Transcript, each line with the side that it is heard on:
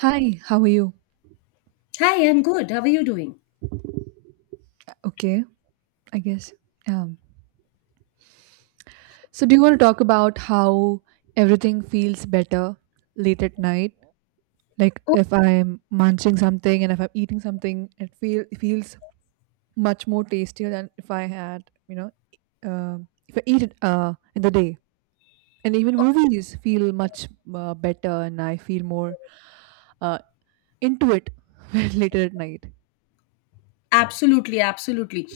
right: Hi, how are you?
left: Hi, I'm good. How are you doing?
right: Okay, I guess. Um, so, do you want to talk about how everything feels better late at night? Like if I'm munching something and if I'm eating something, it feels much more tastier than if I had, if I eat it in the day. And even movies feel much better, and I feel more uh, into it later at night.
left: Absolutely, absolutely.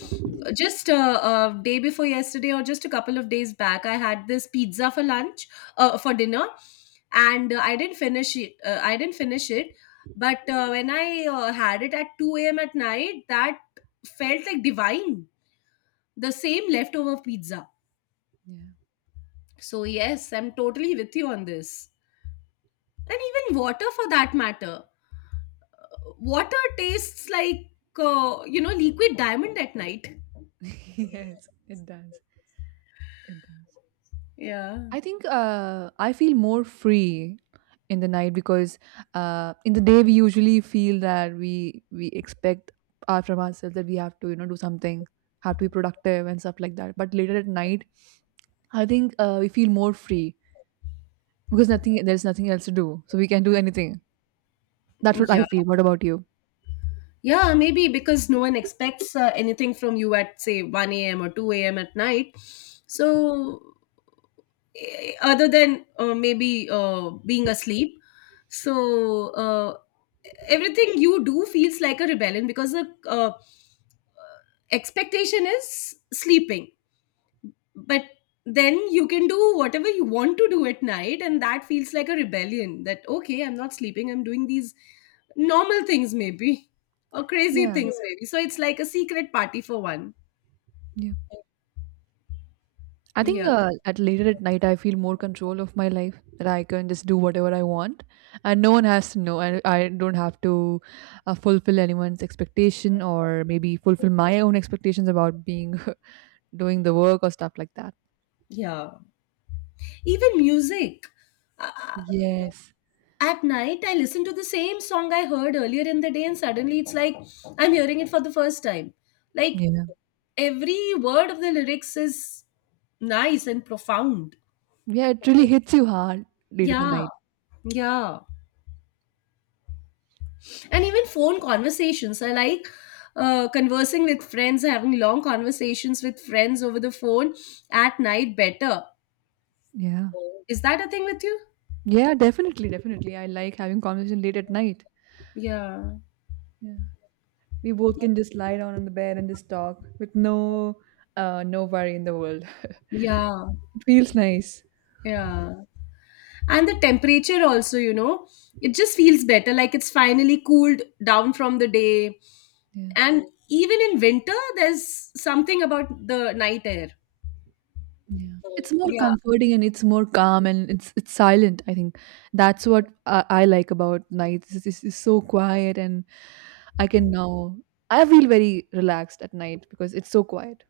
left: Just day before yesterday, or just a couple of days back, I had this pizza for lunch, for dinner, and I didn't finish it. I didn't finish it, but when I had it at 2 a.m. at night, that felt like divine. The same leftover pizza.
right: Yeah.
left: So yes, I'm totally with you on this, and even water for that matter. Water tastes like, liquid diamond at night.
right: Yes, it does. It does.
left: Yeah.
right: I think I feel more free in the night because in the day we usually feel that we expect our, from ourselves that we have to, you know, do something, have to be productive and stuff like that. But later at night, I think we feel more free because nothing there's nothing else to do, so we can do anything. That's what I
left: Yeah.
right: feel. What about you?
left: Yeah, maybe because no one expects anything from you at, say, 1 a.m. or 2 a.m. at night. So, other than maybe being asleep. So, everything you do feels like a rebellion because the expectation is sleeping. But then you can do whatever you want to do at night, and that feels like a rebellion. That, okay, I'm not sleeping, I'm doing these normal things, maybe, or crazy
right: Yeah.
left: things. Yeah. Maybe, so it's like a secret party for one.
right: I
left: Yeah.
right: think at later at night I feel more control of my life that I can just do whatever I want, and no one has to know, and I don't have to fulfill anyone's expectation or maybe fulfill my own expectations about being doing the work or stuff like that.
left: Yeah. Even music, uh, uh,
right: Yes.
left: at night I listen to the same song I heard earlier in the day, and suddenly it's like I'm hearing it for the first time. Like
right: Yeah.
left: every word of the lyrics is nice and profound.
right: Yeah, it really hits you hard late in the
left: Yeah.
right: night.
left: Yeah. And even phone conversations. I like conversing with friends, having long conversations with friends over the phone at night better.
right: Yeah.
left: Is that a thing with you?
right: Yeah, definitely, definitely. I like having conversation late at night.
left: Yeah.
right: Yeah. We both can just lie down on the bed and just talk with no no worry in the world.
left: Yeah.
right: It feels nice.
left: Yeah. And the temperature also, it just feels better. Like it's finally cooled down from the day.
right: Yeah.
left: And even in winter, there's something about the night air.
right: Yeah. It's more comforting and it's more calm and it's silent. I think that's what I like about nights. It's so quiet, and I can now I feel very relaxed at night because it's so quiet.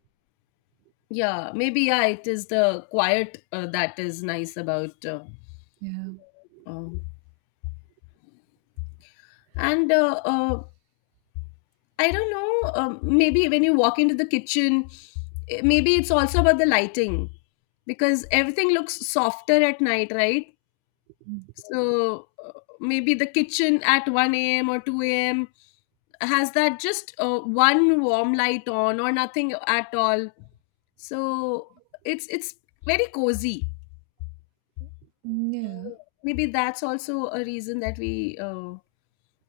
left: Yeah, maybe. Yeah, it is the quiet that is nice about.
right: Yeah.
left: Um, and I don't know, maybe when you walk into the kitchen. Maybe it's also about the lighting, because everything looks softer at night, right? So maybe the kitchen at 1 a.m or 2 a.m has that just one warm light on or nothing at all. So it's very cozy.
right: Mm, yeah.
left: Maybe that's also a reason that we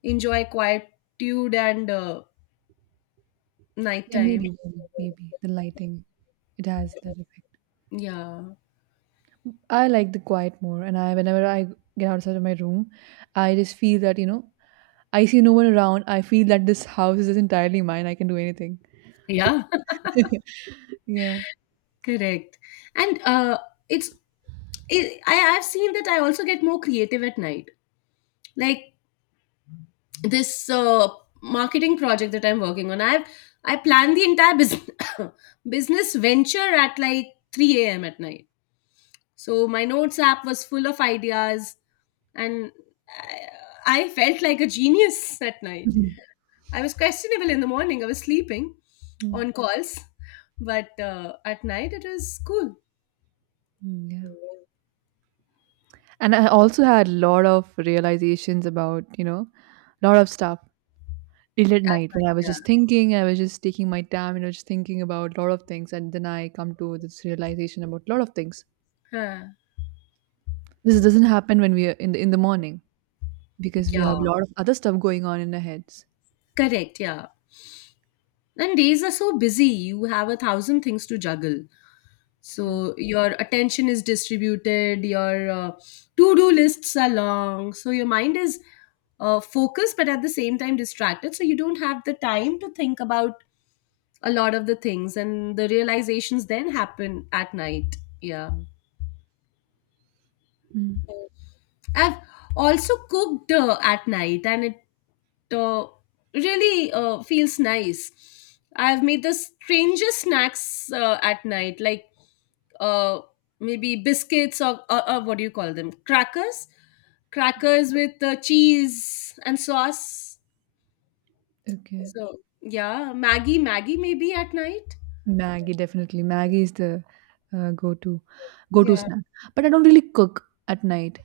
left: enjoy quietude and
right: Yeah,
left: nighttime.
right: maybe maybe maybe the lighting, it has that effect.
left: Yeah.
right: I like the quiet more, and I whenever I get outside of my room, I just feel that, you know, I see no one around. I feel that this house is entirely mine. I can do anything.
left: Yeah.
right: Yeah.
left: Correct. And it's it, I I've seen that I also get more creative at night, like this marketing project that I'm working on. I planned the entire business business venture at like 3 a.m at night, so my notes app was full of ideas, and I felt like a genius at night.
right: Mhm.
left: I was questionable in the morning. I was sleeping
right: Mm,
left: on calls, but at night it was cool.
right: yeah. And I also had a lot of realizations about, you know, a lot of stuff till at
left: At
right: night when I was
left: night,
right: just thinking, I was just taking my time, you know, just thinking about a lot of things. And then I come to this realization about a lot of things.
left: yeah. Huh.
right: This doesn't happen when we are in the morning because we
left: Yeah.
right: have a lot of other stuff going on in our heads.
left: Correct. Yeah. And days are so busy. You have a thousand things to juggle. So your attention is distributed. Your to-do lists are long. So your mind is focused, but at the same time distracted. So you don't have the time to think about a lot of the things, and the realizations then happen at night. Yeah.
right: Mm,
left: I've also cooked at night, and it uh, really feels nice. I've made the strangest snacks at night, like uh, maybe biscuits or what do you call them? Crackers with cheese and sauce.
right: okay.
left: So yeah, Maggie maybe at night.
right: Maggie, definitely. Maggie is the go to go to
left: Yeah.
right: snack. But I don't really cook at night.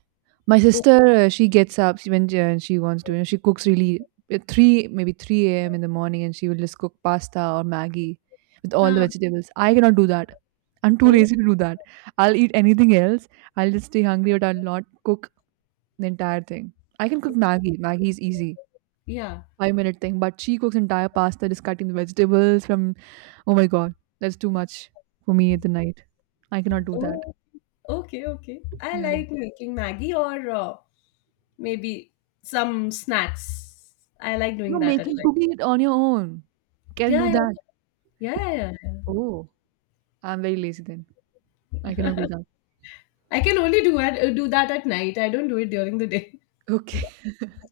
right: My
left: Oh,
right: sister, she gets up she- when she wants to, and she cooks really at 3, maybe 3 a.m. in the morning, and she will just cook pasta or Maggie with all the
left: huh.
right: vegetables. I cannot do that. I'm too
left: Oh,
right: lazy to do that. I'll eat anything else. I'll just stay hungry, but I'll not cook the entire thing. I can cook Maggie. Maggie is easy,
left: yeah.
right: 5 minute thing. But she cooks entire pasta, just cutting the vegetables from. Oh my god, that's too much for me at the night. I cannot do that.
left: Oh, okay, okay. I
right: Yeah.
left: like making Maggie or maybe some snacks. I like
right: No,
left: doing that at
right: making
left: night.
right: cooking it on your own. Can
left: Yeah,
right: do that.
left: yeah, yeah, yeah.
right: Oh. I'm very lazy then. I cannot
left: Yeah.
right: do that.
left: I can only do that at night. I don't do it during the day.
right: Okay.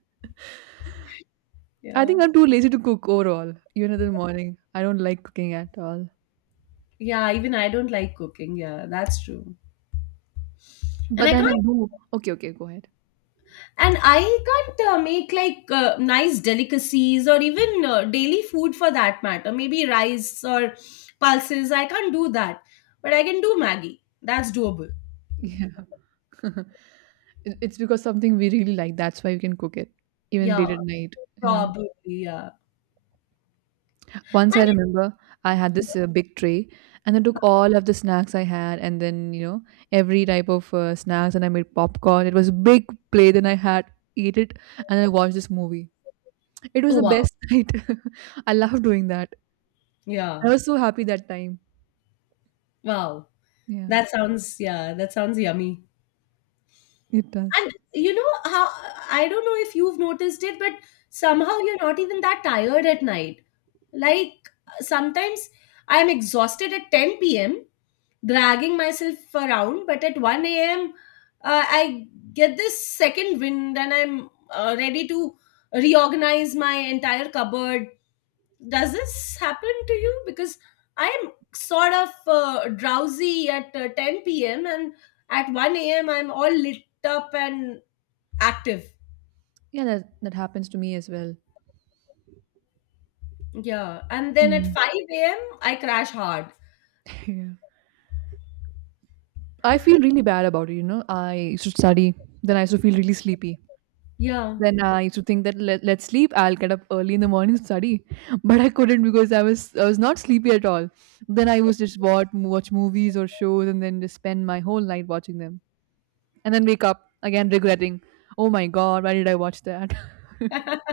right: I
left: Yeah,
right: think I'm too lazy to cook overall, even in the morning. I don't like cooking at all.
left: yeah. Even I don't like cooking. Yeah, that's true. And
right: But
left: I
right: then
left: can't.
right: I do. Okay, okay, go ahead.
left: And I can't make like nice delicacies or even daily food for that matter. Maybe rice or pulses. I can't do that. But I can do Maggie. That's doable.
right: Yeah. It- it's because something we really like. That's why we can cook it, even
left: Yeah,
right: late at night. Yeah.
left: probably. Yeah.
right: Once I
left: And,
right: remember, I had this big tray, and I took all of the snacks I had, and then, you know, every type of snacks, and I made popcorn. It was a big plate, and I had eat it, and I watched this movie. It was
left: oh
right: the
left: wow.
right: best night. I love doing that. I
left: Yeah.
right: was so happy that time.
left: Wow.
right: Yeah.
left: That sounds, yeah, that sounds yummy.
right: It does.
left: And you know how, I don't know if you've noticed it, but somehow you're not even that tired at night. Like sometimes I'm exhausted at 10 p.m., dragging myself around, but at 1 a.m., I get this second wind, and I'm ready to reorganize my entire cupboard. Does this happen to you? Because I am sort of drowsy at 10 p.m, and at 1 a.m I'm all lit up and active.
right: Yeah, that that happens to me as well.
left: Yeah, and then at
right: Mm.
left: 5 a.m I crash hard.
right: Yeah. I feel really bad about it, you know. I used to study, then I used to feel really sleepy.
left: Yeah.
right: Then I used to think that let's sleep. I'll get up early in the morning to study, but I couldn't because I was not sleepy at all. Then I was just watch movies or shows, and then just spend my whole night watching them, and then wake up again regretting, oh my god, why did I watch that?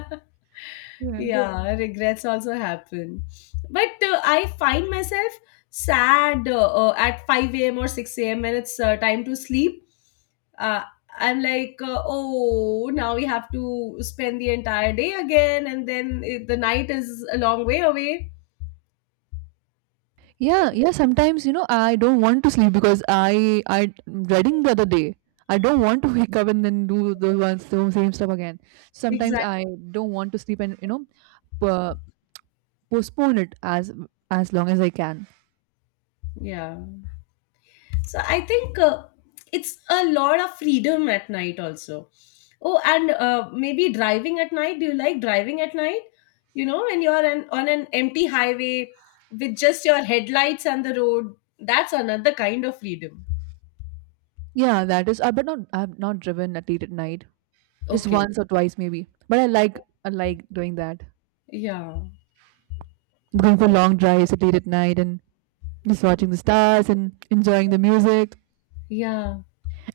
right: Yeah.
left: Yeah, regrets also happen, but I find myself sad at 5 a.m or 6 a.m when it's time to sleep. uh, I'm like, oh, now we have to spend the entire day again, and then the night is a long way away.
right: Yeah, yeah. Sometimes, you know, I don't want to sleep because I reading the other day. I don't want to wake up and then do the same stuff again. Sometimes
left: Exactly,
right: I don't want to sleep, and you know p- postpone it as long as I can.
left: yeah. So I think it's a lot of freedom at night also. Oh, and maybe driving at night. Do you like driving at night? You know, when you're on an empty highway with just your headlights and the road, that's another kind of freedom.
right: Yeah, that is. But not I've not driven at late at night. Just
left: Okay,
right: once or twice maybe. But I like doing that.
left: yeah,
right: Going for long drives at late at night and just watching the stars and enjoying the music.
left: yeah,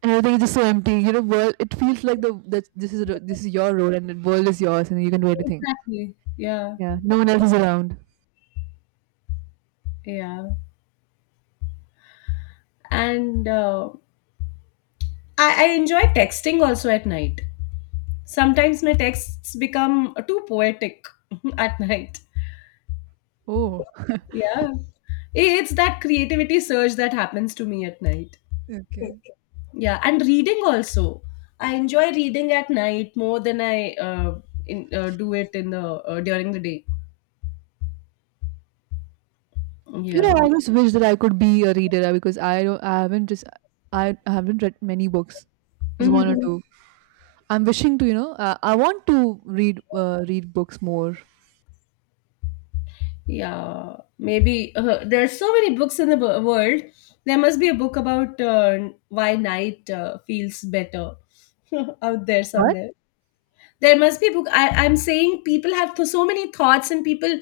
right: And everything is just so empty, you know, world it feels like the that this is your road, and the world is yours, and you can do anything.
left: exactly, yeah,
right: Yeah, no one else is around.
left: yeah. And I enjoy texting also at night. Sometimes my texts become too poetic at night.
right: Oh,
left: Yeah, it's that creativity surge that happens to me at night.
right: okay.
left: Yeah. And reading also, I enjoy reading at night more than I do it in the during the day.
right: You know,
left: Yeah.
right: I always wish that I could be a reader because I haven't read many books, just one or two. I'm wishing to, you know, I want to read read books more.
left: Yeah, maybe there are so many books in the world. There must be a book about why night feels better out there
right: What?
left: somewhere. There must be a book. I'm saying people have so many thoughts, and people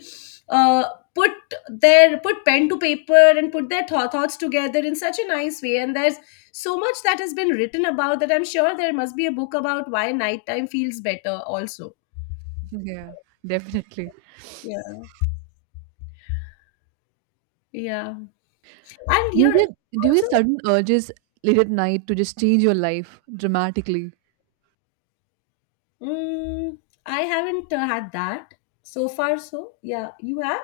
left: uh, put put pen to paper and put their thoughts together in such a nice way. And there's so much that has been written about that. I'm sure there must be a book about why nighttime feels better also.
right: Yeah, definitely.
left: Yeah. Yeah. And
right: do you
left: you're
right: get do you
left: also.
right: get sudden urges late at night to just change your life dramatically?
left: Mm, I haven't had that so far. So yeah, you have.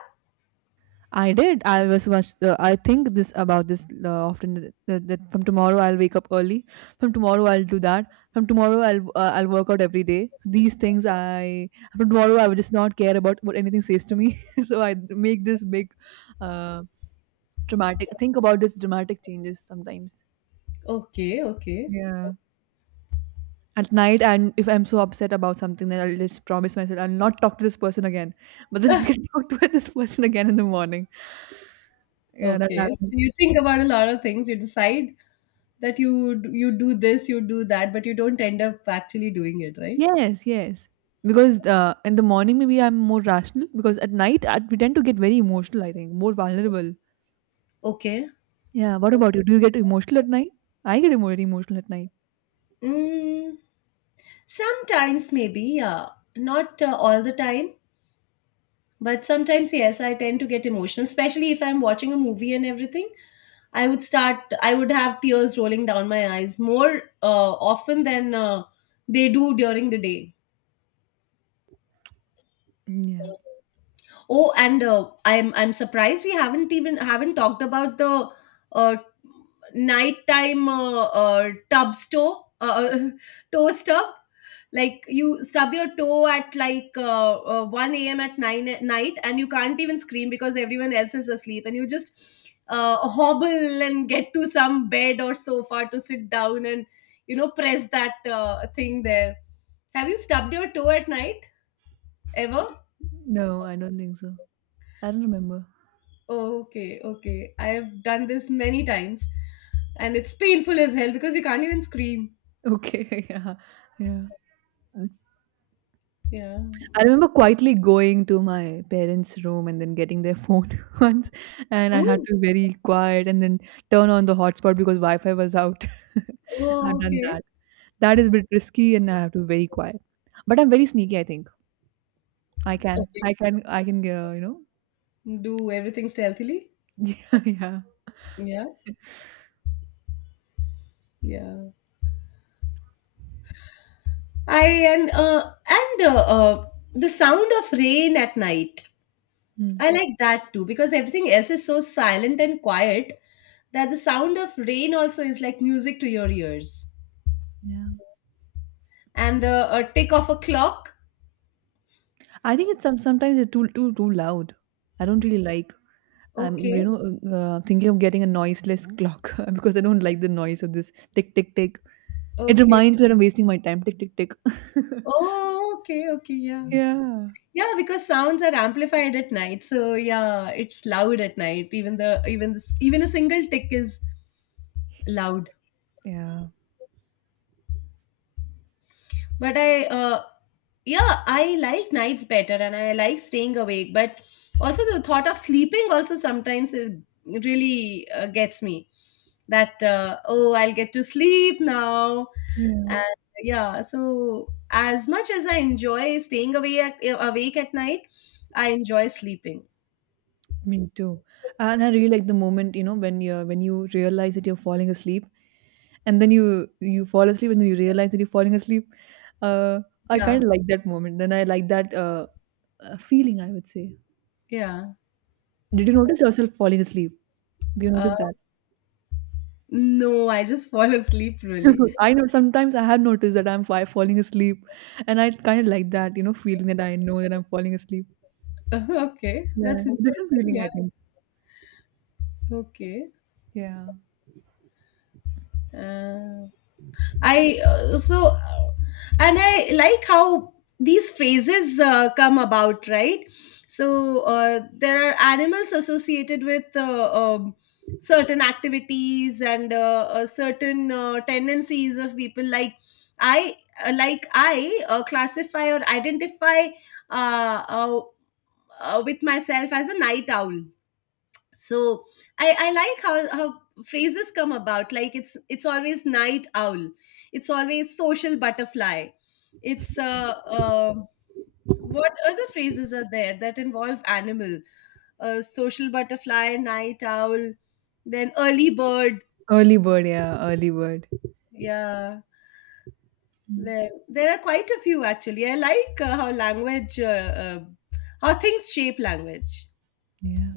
right: I did. I was I think this about this often that from tomorrow I'll wake up early. From tomorrow I'll do that. From tomorrow I'll work out every day. These things I from tomorrow I will just not care about what anything says to me. So I make this big uh dramatic think about this dramatic changes sometimes.
left: Okay, okay,
right: Yeah. At night, and if I'm so upset about something, then I'll just promise myself I'll not talk to this person again. But then I can talk to this person again in the morning. Yeah, that
left: okay. So
right: happens.
left: you think about a lot of things. You decide that you do this, you do that, but you don't end up actually doing it, right?
right: Yes, yes. Because in the morning, maybe I'm more rational. Because at night, we tend to get very emotional, I think, more vulnerable.
left: Okay.
right: Yeah. What about you? Do you get emotional at night? I get more emotional at night.
left: Mm, Sometimes maybe, yeah, not all the time, but sometimes yes. I tend to get emotional, especially if I'm watching a movie and everything. I would have tears rolling down my eyes more often than they do during the day.
right: Mm, yeah.
left: Oh, and I'm surprised we haven't talked about the uh, nighttime tub store toe stub. Like you stub your toe at like 1 a.m. at nine at night, and you can't even scream because everyone else is asleep, and you just hobble and get to some bed or sofa to sit down and press that thing there. Have you stubbed your toe at night ever?
right: No, I don't think so. I don't remember.
left: Okay, okay. I have done this many times, and it's painful as hell because you can't even scream.
right: Okay. Yeah. Yeah. Mm.
left: Yeah.
right: I remember quietly going to my parents' room and then getting their phone once, and I had
left: Oh,
right: to be very quiet, and then turn on the hotspot because Wi-Fi was out.
left: oh,
right: I've done
left: okay.
right: that. That is a bit risky, and I have to be very quiet. But I'm very sneaky. I think
left: Okay.
right: I can. You know.
left: Do everything stealthily.
right: Yeah. Yeah.
left: Yeah. Yeah. I and the sound of rain at night.
right: Hmm.
left: I like that too because everything else is so silent and quiet that the sound of rain also is like music to your ears.
right: Yeah.
left: And the tick of a clock.
right: I think it's sometimes it's too too loud. I don't really like. I'm, you
left: Okay.
right: know, thinking of getting a noiseless clock because I don't like the noise of this tick tick tick. It
left: Okay.
right: reminds me that I'm wasting my time. Tick tick tick.
left: Oh, okay, okay, yeah.
right: Yeah.
left: Yeah, because sounds are amplified at night. So yeah, it's loud at night. Even a single tick is loud.
right: Yeah.
left: But I yeah, I like nights better, and I like staying awake, but also the thought of sleeping also sometimes is, really gets me. That oh, I'll get to sleep now. And
right: Yeah.
left: yeah, so as much as I enjoy staying awake at night, I enjoy sleeping.
right: Me too. And I really like the moment, you know, when you are when you realize that you're falling asleep, and then you fall asleep, and then you realize that you're falling asleep. Uh, I
left: Yeah,
right: kind of like that moment. Then I like that feeling, I would say.
left: yeah.
right: Did you notice yourself falling asleep? Do you
left: Uh,
right: notice that?
left: No, I just fall asleep really.
right: I know sometimes I have noticed that I'm falling asleep, and I kind of like that, you know, feeling that I know that I'm falling asleep.
left: Okay,
right: Yeah,
left: that's interesting.
right: different feeling,
left: Yeah.
right: I think.
left: Okay.
right: Yeah,
left: Uh, I so and I like how these phrases come about, right? So there are animals associated with certain activities and certain tendencies of people. I like I classify or identify uh, uh, with myself as a night owl. So I like how phrases come about. Like it's always night owl, it's always social butterfly, it's what other phrases are there that involve animal? Social butterfly, night owl, then early bird.
right: early bird. Yeah, early bird.
left: Yeah, there
right: Mm,
left: there are quite a few actually. I like how language how things shape language.
right: yeah,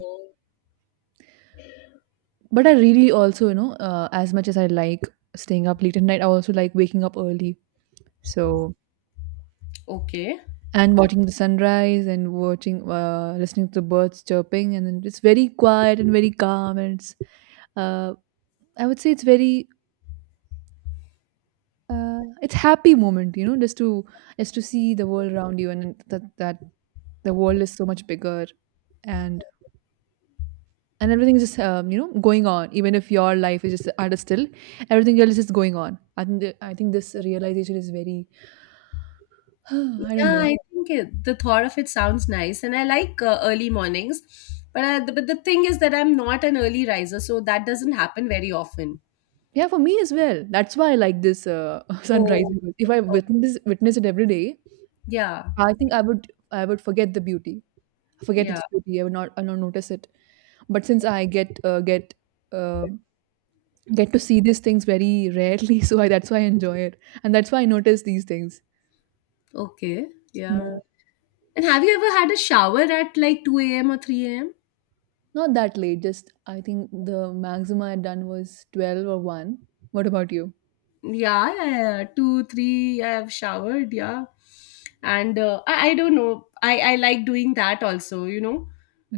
right: but I really also, you know, as much as I like staying up late at night, I also like waking up early. So
left: Okay.
right: and watching the sunrise and watching listening to the birds chirping, and then it's very quiet and very calm, and it's uh, I would say it's very it's happy moment, you know, just to see the world around you, and that the world is so much bigger, and and everything is just you know, going on, even if your life is just at a still, everything else is going on. I think I think this realization is very I don't
left: Yeah,
right: know.
left: I think the thought of it sounds nice, and I like early mornings. But the thing is that I'm not an early riser, so that doesn't happen very often.
right: Yeah, for me as well. That's why I like this sunrise.
left: Oh,
right: Because if I
left: oh,
right: witness witness it every day,
left: yeah,
right: I think I would forget the beauty, forget
left: yeah,
right: its beauty. I would not notice it. But since I uh, get to see these things very rarely, that's why I enjoy it, and that's why I notice these things.
left: okay, yeah.
right: Yeah.
left: And have you ever had a shower at like 2 a.m. or 3 a.m.?
right: Not that late. Just I think the maximum I had done was 12 or 1. What about you?
left: Yeah, yeah, yeah, yeah. Two, three. I have showered, yeah, and I don't know. I like doing that also. You know,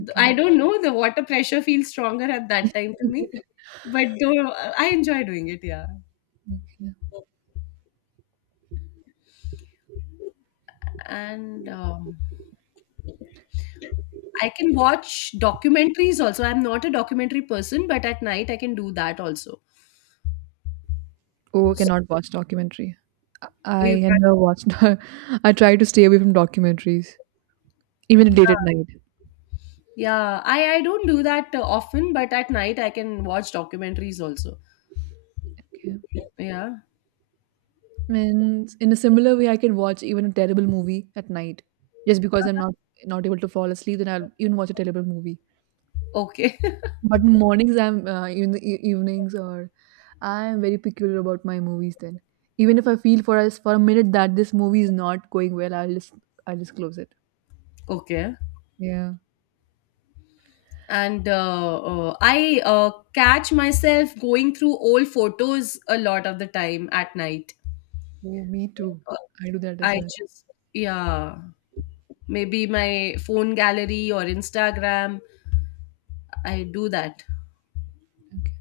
left: Th- I don't know. The water pressure feels stronger at that time to me, but do I enjoy doing it. Yeah,
right: Okay.
left: and I can watch documentaries also. I'm not a documentary person, but at night I can do that also.
right: Oh,
left: So
right: cannot watch documentary. I I
left: you
right: had
left: can,
right: never watched. I try to stay away from documentaries, even late at
left: uh,
right: night.
left: yeah. I don't do that often, but at night I can watch documentaries also.
right: Okay.
left: Yeah.
right: And in a similar way, I can watch even a terrible movie at night, just because I'm
left: Uh-huh.
right: not able to fall asleep. Then I'll even watch a terrible movie.
left: Okay.
right: But in mornings, I'm in the evenings, or I'm very peculiar about my movies. Then, even if I feel for us for a minute that this movie is not going well, I'll just close it.
left: Okay.
right: Yeah.
left: And I catch myself going through old photos a lot of the time at night.
right: Oh, me too.
left: Uh,
right: I do that as
left: I
right: well.
left: just, yeah, maybe my phone gallery or Instagram. I do that.
right: Okay.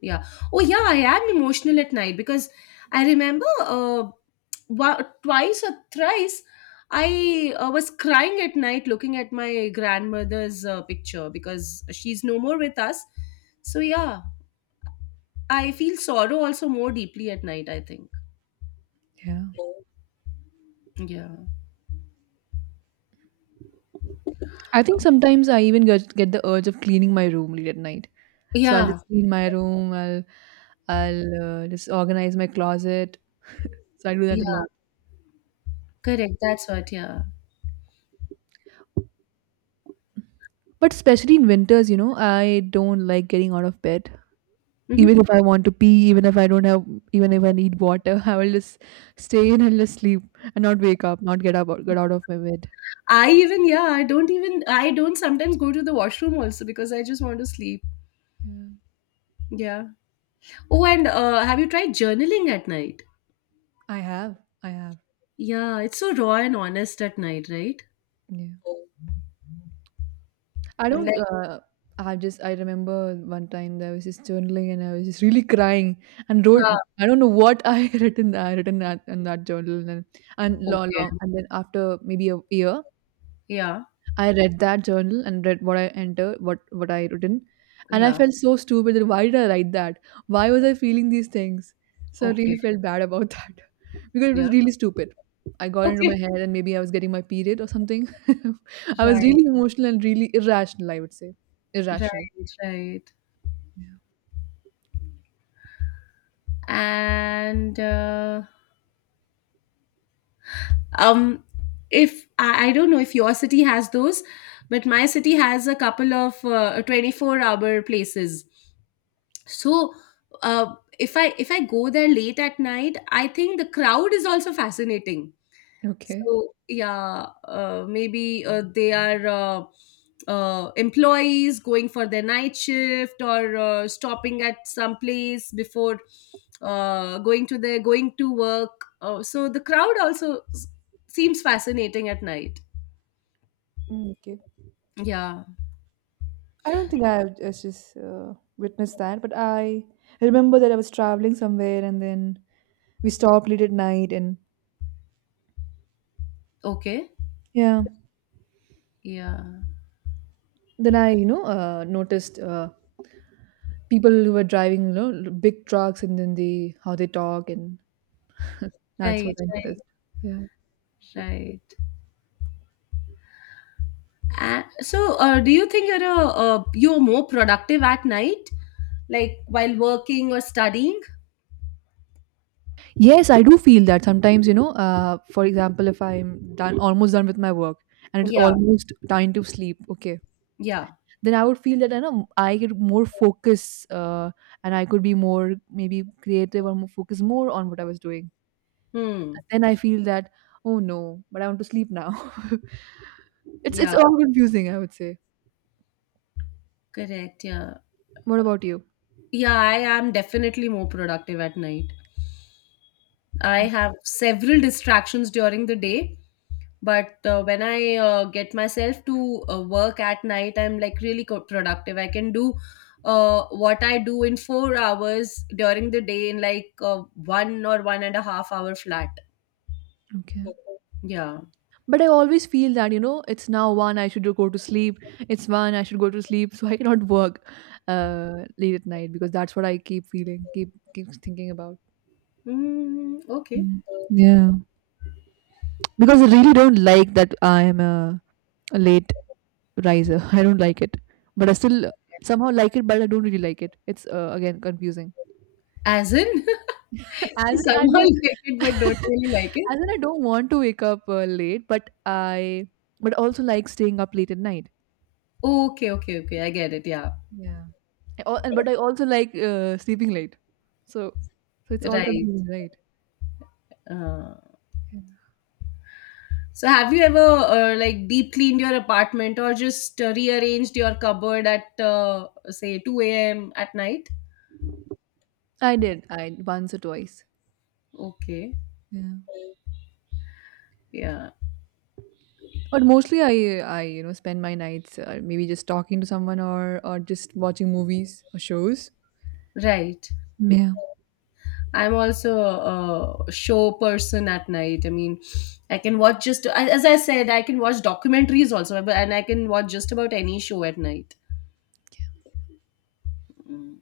left: Yeah. Oh, yeah, I am emotional at night because I remember twice or thrice I was crying at night looking at my grandmother's picture because she's no more with us. So, yeah, I feel sorrow also more deeply at night, I think.
right: Yeah.
left: Yeah.
right: I think sometimes I even get the urge of cleaning my room late at night. So I'll just
left: Yeah.
right: clean my room. I'll just organize my closet. So I do that a
left: Yeah.
right: lot.
left: Correct. That's what. Yeah.
right: But especially in winters, I don't like getting out of bed. Even
left: Hmm.
right: if I want to pee, even if I don't have, even if I need water, I will just stay in and just sleep and not wake up, not get up, or get out of my bed.
left: I even, yeah, I don't even, I don't sometimes go to the washroom also because I just want to sleep.
right: Yeah,
left: Yeah. Oh, and have you tried journaling at night?
right: I have, I have.
left: Yeah. It's so raw and honest at night, right?
right: Yeah. I
left: I'm
right: don't.
left: like,
right: I just I remember one time that I was just journaling and I was just really crying and wrote.
left: uh,
right: I don't know what I had written. I had written that in that journal and long,
left: okay.
right: long and then after maybe a year,
left: Yeah.
right: I read that journal and read what I entered, what I written, and I
left: Yeah.
right: felt so stupid why did I write that? Why was I feeling these things? So I really
left: Okay.
right: felt bad about that because it
left: Yeah.
right: was really stupid. I got into
left: Okay.
right: my head and maybe I was getting my period or something. I was
left: Right.
right: really emotional and really irrational. I would say
left: Right.
right: irrational.
left: Right. And, um if I, I don't know if your city has those, but my city has a couple of 24-hour places, so if I go there late at night, I think the crowd is also fascinating.
right: Okay.
left: So yeah, maybe they are employees going for their night shift or stopping at some place before going to their going to work. So the crowd also seems fascinating at night.
right: Mm, okay.
left: Yeah.
right: I don't think I have just witnessed that, but I remember that I was traveling somewhere and then we stopped late at night and
left: Okay.
right: yeah,
left: Yeah.
right: then I noticed people who were driving, big trucks and then they how they talk, and that's what
left: Right.
right: I
left: Right.
right: noticed. Yeah.
left: Right. And so, do you think you're you're more productive at night, like while working or studying?
right: Yes, I do feel that sometimes, for example, if I'm done almost done with my work and it's
left: Yeah.
right: almost time to sleep, okay,
left: Yeah.
right: then I would feel that I know I get more focus, and I could be more maybe creative or more focus more on what I was doing.
left: Hmm.
right: Then I feel that oh no, but I want to sleep now. It's
left: Yeah.
right: all confusing, I would say.
left: Correct, yeah.
right: What about you?
left: Yeah, I am definitely more productive at night. I have several distractions during the day, but when I get myself to work at night, I'm like really productive. I can do what I do in 4 hours during the day in like one or one and a half hour flat.
right: Okay.
left: Yeah.
right: But I always feel that it's now 1, I should go to sleep. It's 1, I should go to sleep. So I cannot work late at night because that's what I keep feeling, keep thinking about.
left: Mm, okay.
right: Mm. Yeah. Because I really don't like that I am a late riser. I don't like it. But I still somehow like it, but I don't really like it. It's again confusing.
left: As in, you
right: As in, I
left: somehow
right: don't.
left: like it but don't really like it.
right: As in, I don't want to wake up late, but I. But also like staying up late at night.
left: Okay, okay, okay. I get it. Yeah.
right: Yeah. I al- and But I also like sleeping late, so so it's all
left: Right.
right: confusing, right?
left: Uh,
right: Yeah.
left: so, have you ever like deep cleaned your apartment or just rearranged your cupboard at say 2 a.m. at night?
right: I did, I once or twice.
left: Okay,
right: Yeah,
left: yeah,
right: but mostly I spend my nights maybe just talking to someone or just watching movies or shows.
left: right.
right: Yeah,
left: I'm also a show person at night. I mean, I can watch, just as I said, I can watch documentaries also, but- and I can watch just about any show at night. Mm.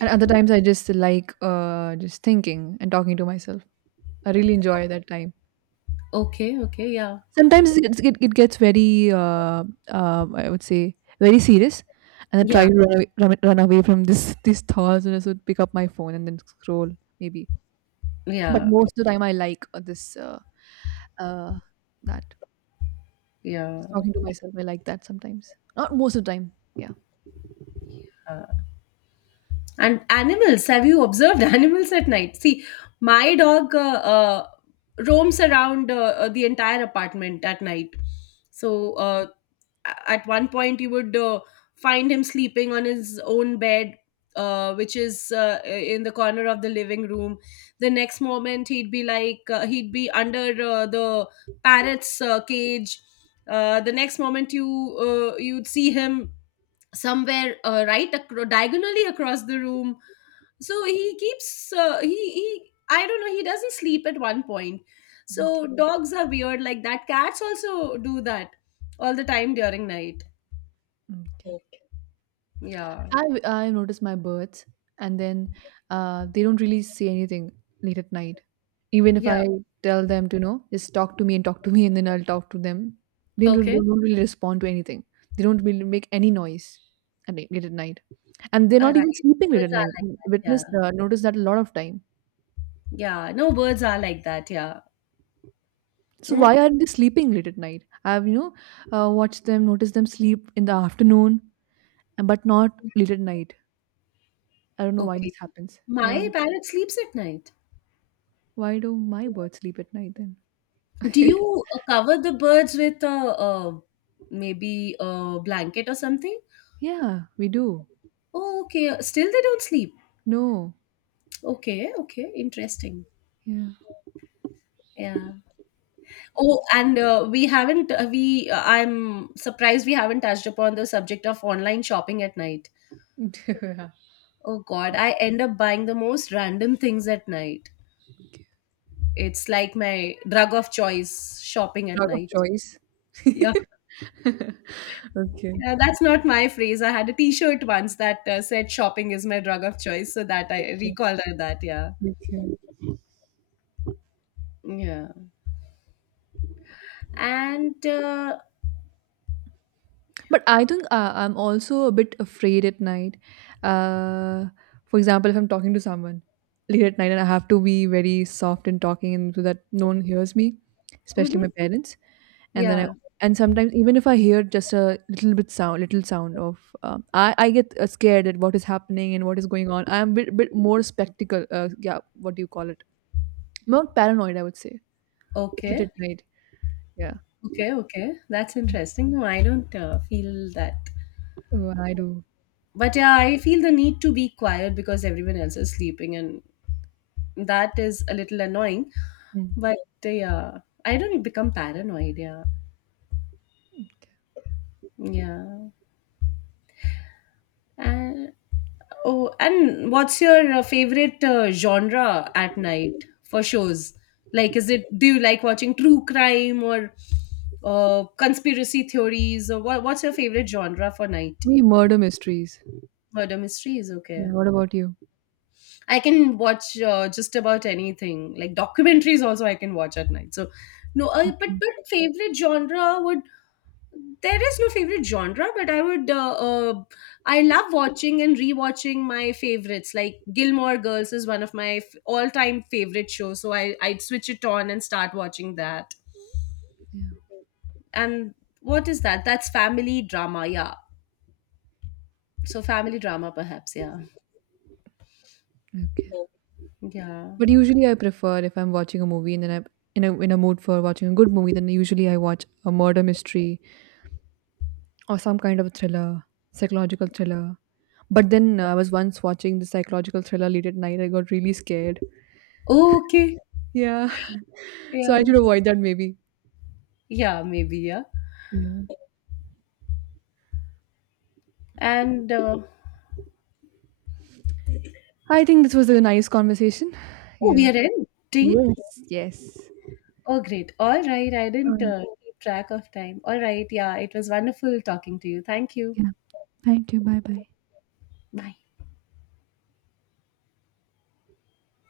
right: and other times I just like just thinking and talking to myself. I really enjoy that time.
left: Okay, okay, yeah,
right: Sometimes it gets very I would say very serious, and I
left: yeah,
right: try to run away from this these thoughts, and I would pick up my phone and then scroll maybe. But
left: yeah,
right: most of the time, I like this uh, that
left: yeah.
right: just talking to myself. I like that sometimes. Not most of the time. Yeah.
left: And animals, have you observed animals at night? See, my dog roams around the entire apartment at night. So at one point, you would find him sleeping on his own bed, which is in the corner of the living room. The next moment, he'd be like, he'd be under the parrot's cage. The next moment, you you'd see him somewhere diagonally across the room. So he keeps he I don't know, he doesn't sleep at one point.
right: Okay.
left: So dogs are weird like that, cats also do that all the time during night.
right: Okay.
left: Yeah.
right: I notice my birds, and then they don't really say anything late at night. Even if
left: Yeah.
right: I tell them to, just talk to me and talk to me, and then I'll talk to them. They don't really,
left: Okay.
right: don't really respond to anything. They don't really make any noise late at night, and they're
left: All
right: not even
left: right,
right: sleeping late at
left: birds are
right: night.
left: like
right: I
left: that, yeah.
right: Noticed that a lot of time.
left: Yeah, no, birds are like that, yeah.
right: So
left: Mm,
right: why aren't they sleeping late at night? I've watched them, noticed them sleep in the afternoon, but not late at night. I don't know why this
left: okay.
right: happens. Yeah,
left: My parrot sleeps at night.
right: why do my birds sleep at night then?
left: Do you cover the birds with a, maybe a blanket or something?
right: Yeah, we do.
left: Oh okay, still they don't sleep.
right: No.
left: Okay, okay, interesting.
right: Yeah.
left: Yeah. Oh, and we haven't, we, I'm surprised we haven't touched upon the subject of online shopping at night. Oh God, I end up buying the most random things at night.
right: Yeah.
left: It's like my drug of choice, shopping at
right: Drug of
left: night.
right: choice.
left: Yeah,
right: Okay.
left: yeah, that's not my phrase. I had a T-shirt once that said "shopping is my drug of choice," so that I recalled that. Yeah,
right: Okay.
left: yeah, and
right: But I think I'm also a bit afraid at night. Uh, for example, if I'm talking to someone late at night and I have to be very soft in talking and so that no one hears me, especially
left: mhm,
right: my parents. and then I
left: yeah,
right: and sometimes even if I hear just a little bit sound, little sound of, I get scared at what is happening and what is going on. I'm bit more spectacle. Yeah, what do you call it? More paranoid, I would say. Late
left: okay.
right: at night. Yeah,
left: Okay, okay. That's interesting. No, I don't feel that.
right: oh, I do.
left: But yeah, I feel the need to be quiet because everyone else is sleeping, and that is a little annoying.
right: Mm.
left: But yeah, I don't become paranoid. Yeah, yeah. And oh, and what's your favorite genre at night for shows? Like, is it, do you like watching true crime or conspiracy theories, or what, what's your favorite genre for night?
right: Me murder mysteries.
left: Murder mysteries, okay.
right: Yeah. What about you?
left: I can watch just about anything, like documentaries. Also, I can watch at night. So, no,
right: Mm,
left: but favorite genre would, there is no favorite genre, but I would I love watching and rewatching my favorites. Like Gilmore Girls is one of my all time favorite shows, so I I'd switch it on and start watching that.
right: yeah.
left: And what is that? That's family drama, yeah. So family drama, perhaps, yeah,
right: Okay.
left: yeah.
right: But usually I prefer if I'm watching a movie and then I'm in a mood for watching a good movie, then usually I watch a murder mystery or some kind of a thriller, psychological thriller. But then I was once watching the psychological thriller late at night. I got really scared.
left: Okay,
right: Yeah. So I
left: yeah,
right: should avoid that maybe.
left: yeah, maybe, yeah.
right: Yeah.
left: And
right: I think this was a nice conversation.
left: oh, we
right: Yeah.
left: are ending?
right: Yes. Yes.
left: Oh, great. All right. I didn't
right: Uh,
left: keep track of time. All right. Yeah, it was wonderful talking to you. Thank you.
right: yeah. Thank you. Bye bye.